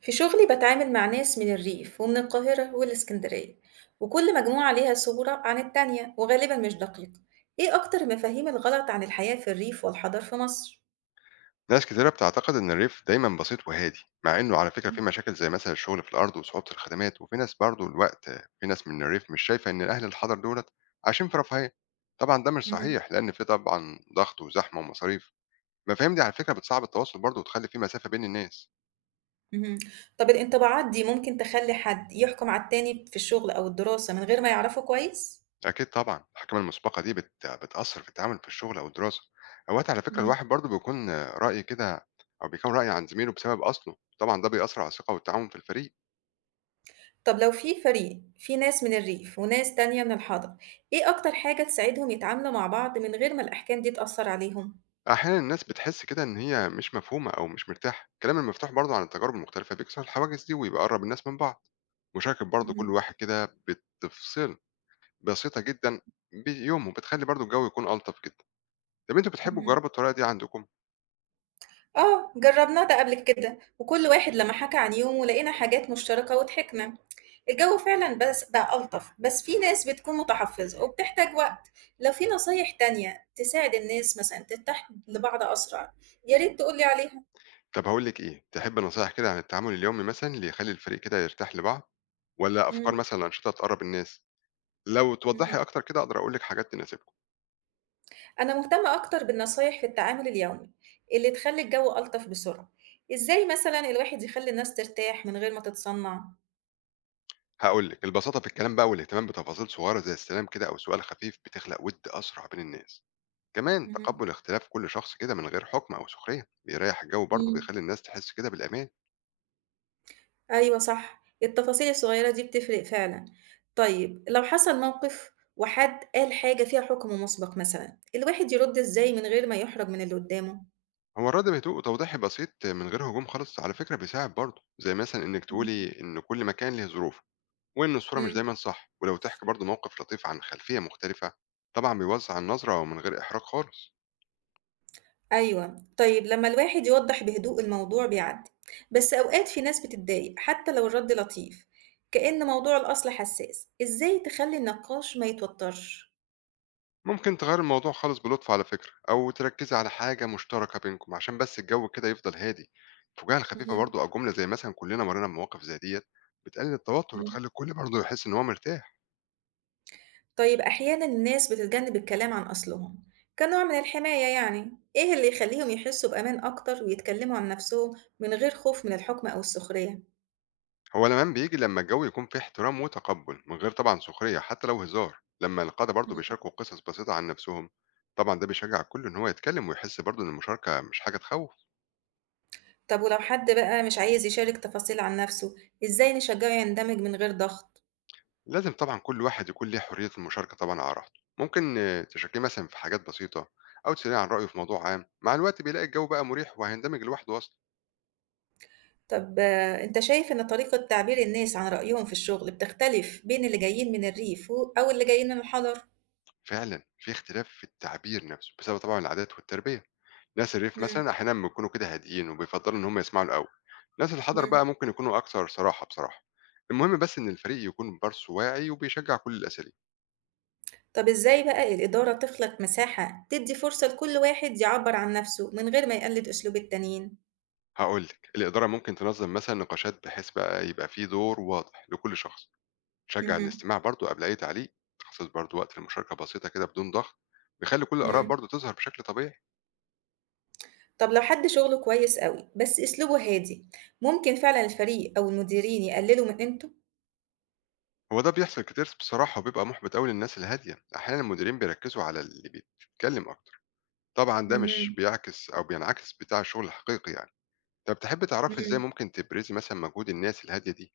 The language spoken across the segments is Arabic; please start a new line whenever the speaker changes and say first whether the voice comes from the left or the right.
right: في شغلي بتعامل مع ناس من الريف ومن القاهرة والإسكندرية وكل مجموعة ليها صورة عن التانية وغالبا مش دقيقة. إيه أكتر المفاهيم الغلط عن الحياة في الريف والحضر في مصر؟
left: ناس كتيرة بتعتقد إن الريف دايما بسيط وهادي، مع إنه على فكرة في مشاكل زي مثلا الشغل في الأرض وصعوبة الخدمات. وفي ناس برضه الوقت في ناس من الريف مش شايفة إن أهل الحضر دولت عايشين في رفاهية. طبعا ده مش
right: مهم.
left: صحيح لأن في طبعا ضغط وزحمة ومصاريف. المفاهيم دي على فكرة بتصعب التواصل برضه وتخلي في مسافة بين الناس.
right: مهم. طب الانطباعات دي ممكن تخلي حد يحكم على التاني في الشغل أو الدراسة من غير ما يعرفه كويس؟
left: أكيد طبعا الحكمة المسبقة دي بتأثر في التعامل في الشغل أو الدراسة. أوقات على فكرة
right: مهم.
left: الواحد برضه بيكون رأي كده، أو بيكون رأي عن زميله بسبب أصله. طبعا ده بيأثر على الثقة والتعاون في الفريق.
right: طب لو في فريق في ناس من الريف وناس تانية من الحضر، إيه أكتر حاجة تساعدهم يتعاملوا مع بعض من غير ما الأحكام دي تأثر عليهم؟
left: أحيانًا الناس بتحس كده إن هي مش مفهومة أو مش مرتاحة، الكلام المفتوح برضه عن التجارب المختلفة بيكسر الحواجز دي وبيقرب الناس من بعض، مشاركة برضه كل
right: مهم.
left: واحد كده بتفصل بسيطة جدًا بيومه بتخلي برضه الجو يكون ألطف جدًا. طب أنتم بتحبوا
right: مهم.
left: تجربوا الطريقة دي عندكم؟
right: آه، جرّبناه ده قبل كده، وكل واحد لمّا حكى عن يومه لقينا حاجات مشتركة وضحكنا. الجو فعلًا بس بقى ألطف، بس في ناس بتكون متحفظة وبتحتاج وقت. لو في نصايح تانية تساعد الناس مثلًا ترتاح لبعض أسرع، يا ريت تقول لي عليها.
left: طب هاقول لِك إيه، تحبي نصايح كده عن التعامل اليومي مثلًا اللي يخلي الفريق كده يرتاح لبعض، والّا أفكار
right: إمم،
left: مثلًا أنشطة تقرب الناس؟ لو
right: اهم.
left: توضحي أكتر كده أقدر أقول لِك حاجات تناسبكم.
right: أنا مهتمة أكتر بالنصايح في التعامل اليومي اللي تخلّي الجو ألطف بسرعة. إزاي مثلًا الواحد يخلّي الناس ترتاح من غير ما تتصنع؟
left: هاقول لِك، البساطة في الكلام بقى والاهتمام بتفاصيل صغيرة زي السلام كده أو سؤال خفيف بتخلق وِد أسرع بين الناس. كمان
right: اهم.
left: تقبل اختلاف كل شخص كده من غير حكم أو سخرية بيريح الجو برضه،
right: إمم.
left: بيخلي الناس تحس كده بالأمان.
right: أيوه صح، التفاصيل الصغيّرة دي بتفرق فعلًا. طيب لو حصل موقف وحد قال حاجة فيها حكم مسبق مثلًا، الواحد يرد إزاي من غير ما يحرج من اللي قدّامه؟
left: هو الرد بهدوء وتوضيحي بسيط من غير هجوم خالص على فكرة بيساعد برضه، زي مثلا إنك
right: إمم.
left: تقولي إن كل مكان له ظروفه وإن الصورة مش
right: إمم،
left: دايما صح، ولو تحكي برضه موقف لطيف عن خلفية مختلفة طبعا بيوسع النظرة ومن غير إحراج خالص.
right: أيوه. طيب لمّا الواحد يوضّح بهدوء الموضوع بيعدّي، بس أوقات في ناس بتتضايق حتى لو الرد لطيف، كأن موضوع الأصل حساس، إزاي تخلّي النقاش ما يتوتّرش؟
left: ممكن تغير الموضوع خالص بلطف على فكرة، أو تركزي على حاجة مشتركة بينكم عشان بس الجو كده يفضل هادي. الفجاهة الخفيفة برضو أو جملة زي مثلا كلنا مرينا بمواقف زي ديت بتقلل التوتر
right: اهم.
left: وتخلي الكل برضو يحس إن هو مرتاح.
right: طيب أحيانا الناس بتتجنب الكلام عن أصلهم كنوع من الحماية، يعني إيه اللي يخليهم يحسوا بأمان أكتر ويتكلموا عن نفسهم من غير خوف من الحكم أو السخرية؟
left: هو الأمان بيجي لما الجو يكون فيه احترام وتقبل من غير طبعا سخرية حتى لو هزار. لما القادة برضو
right: مم.
left: بيشاركوا قصص بسيطة عن نفسهم طبعا ده بيشجع الكل إن هو يتكلم ويحس برضو إن المشاركة مش حاجة تخوف.
right: طب ولو حد بقى مش عايز يشارك تفاصيل عن نفسه، إزاي نشجعه يندمج من غير ضغط؟
left: لازم طبعًا كل واحد يكون ليه حرية المشاركة طبعًا على راحته، ممكن آه، تشاركيه مثلًا في حاجات بسيطة أو تسأليه عن رأيه في موضوع عام، مع الوقت بيلاقي الجو بقى مريح وهيندمج لوحده أصلًا.
right: طب آه، أنت شايف إن طريقة تعبير الناس عن رأيهم في الشغل بتختلف بين اللي جايين من الريف أو اللي جايين من الحضر؟
left: فعلًا في اختلاف في التعبير نفسه بسبب طبعًا العادات والتربية، ناس الريف
right: مم.
left: مثلًا أحيانًا بيكونوا كده هاديين وبيفضلوا إن هم يسمعوا الأول، ناس الحضر
right: مم.
left: بقى ممكن يكونوا أكثر صراحة بصراحة. المهم بس إن الفريق يكون برضه واعي وبيشجع كل الأساليب.
right: طب إزاي بقى الإدارة تخلق مساحة تدّي فرصة لكل واحد يعبّر عن نَفْسه من غير ما يقلد أسلوب التانيين؟
left: هاقول لِك، الإدارة ممكن تنظم مثلًا نقاشات بحيث بقى يبقى في دور واضح لكل شخص. شجع
right: اهم،
left: الاستماع برضه قبل أي تعليق، خصص برضه وقت للمشاركة بسيطة كده بدون ضغط، بيخلي كل
right: إمم.
left: الآراء
right: إمم.
left: برضه تظهر بشكل طبيعي.
right: طب لو حد شغله كويس أوي بس أسلوبه هادي، ممكن فعلًا الفريق أو المديرين يقللوا من قيمته؟
left: هو ده بيحصل كتير بصراحة وبيبقى محبط أوي للناس الهادية، أحيانا المديرين بيركزوا على اللي بيتكلم أكتر، طبعا ده مش
right: اهم،
left: بيعكس أو بينعكس بتاع الشغل الحقيقي يعني. طب تحبي تعرفي إزاي
right: إمم.
left: ممكن تبرزي مثلا مجهود الناس الهادية دي؟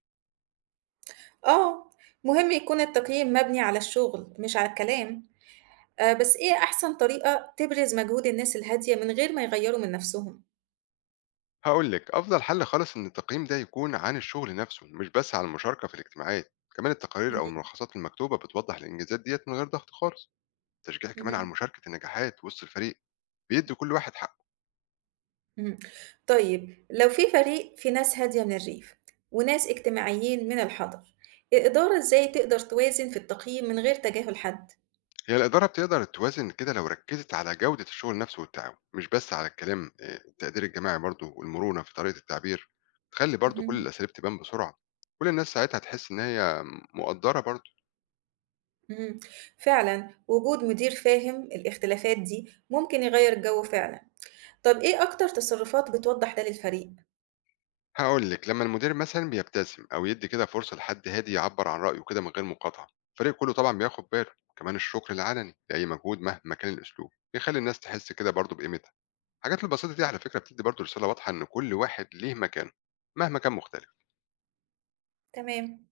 right: آه، مهم يكون التقييم مبني على الشغل مش على الكلام، بس إيه أحسن طريقة تبرز مجهود الناس الهادية من غير ما يغيّروا من نَفْسهم؟
left: هقول لك أفضل حل خالص إن التقييم ده يكون عن الشغل نفسه مش بس عن المشاركة في الاجتماعات، كمان التقارير أو
right: اهم،
left: الملخصات المكتوبة بتوضح الإنجازات ديت من غير ضغط خالص، تشجيع كمان على
right: اهم.
left: مشاركة النجاحات وسط الفريق بيدّي كل واحد حقّه.
right: إمم. طيب لو في فريق فيه ناس هادية من الريف وناس اجتماعيين من الحَضَر، الإدارة إزاي تقدر توازن في التقييم من غير تجاهل حد؟
left: هي الإدارة بتقدر توازن كده لو ركّزت على جودة الشغل نفسه والتعاون، مش بس على الكلام. التقدير الجماعي برضه والمرونة في طريقة التعبير تخلّي برضه كل
right: اهم،
left: الأساليب تبان بسرعة، كل الناس ساعتها تحس إن هي مقدّرة برضه.
right: اهم، فعلًا وجود مدير فاهم الاختلافات دي ممكن يغيّر الجو فعلًا. طَب إيه أكتر تصرفات بتوضّح ده للفريق؟
left: هاقول لِك، لمّا المدير مثلًا بيبتسم أو يدّي كده فرصة لحد هادي يعبّر عن رأيه كده من غير مقاطعة، الفريق كُلّه طبعًا بياخد باله. كمان الشكر العلني لأي مجهود مهما كان الأسلوب بيخلّي الناس تحس كده برضه بقيمتها. الحاجات البسيطة دي على فكرة بتدّي برضه رسالة واضحة إن كل واحد ليه مكانه، مهما كان مختلف.
right: تمام.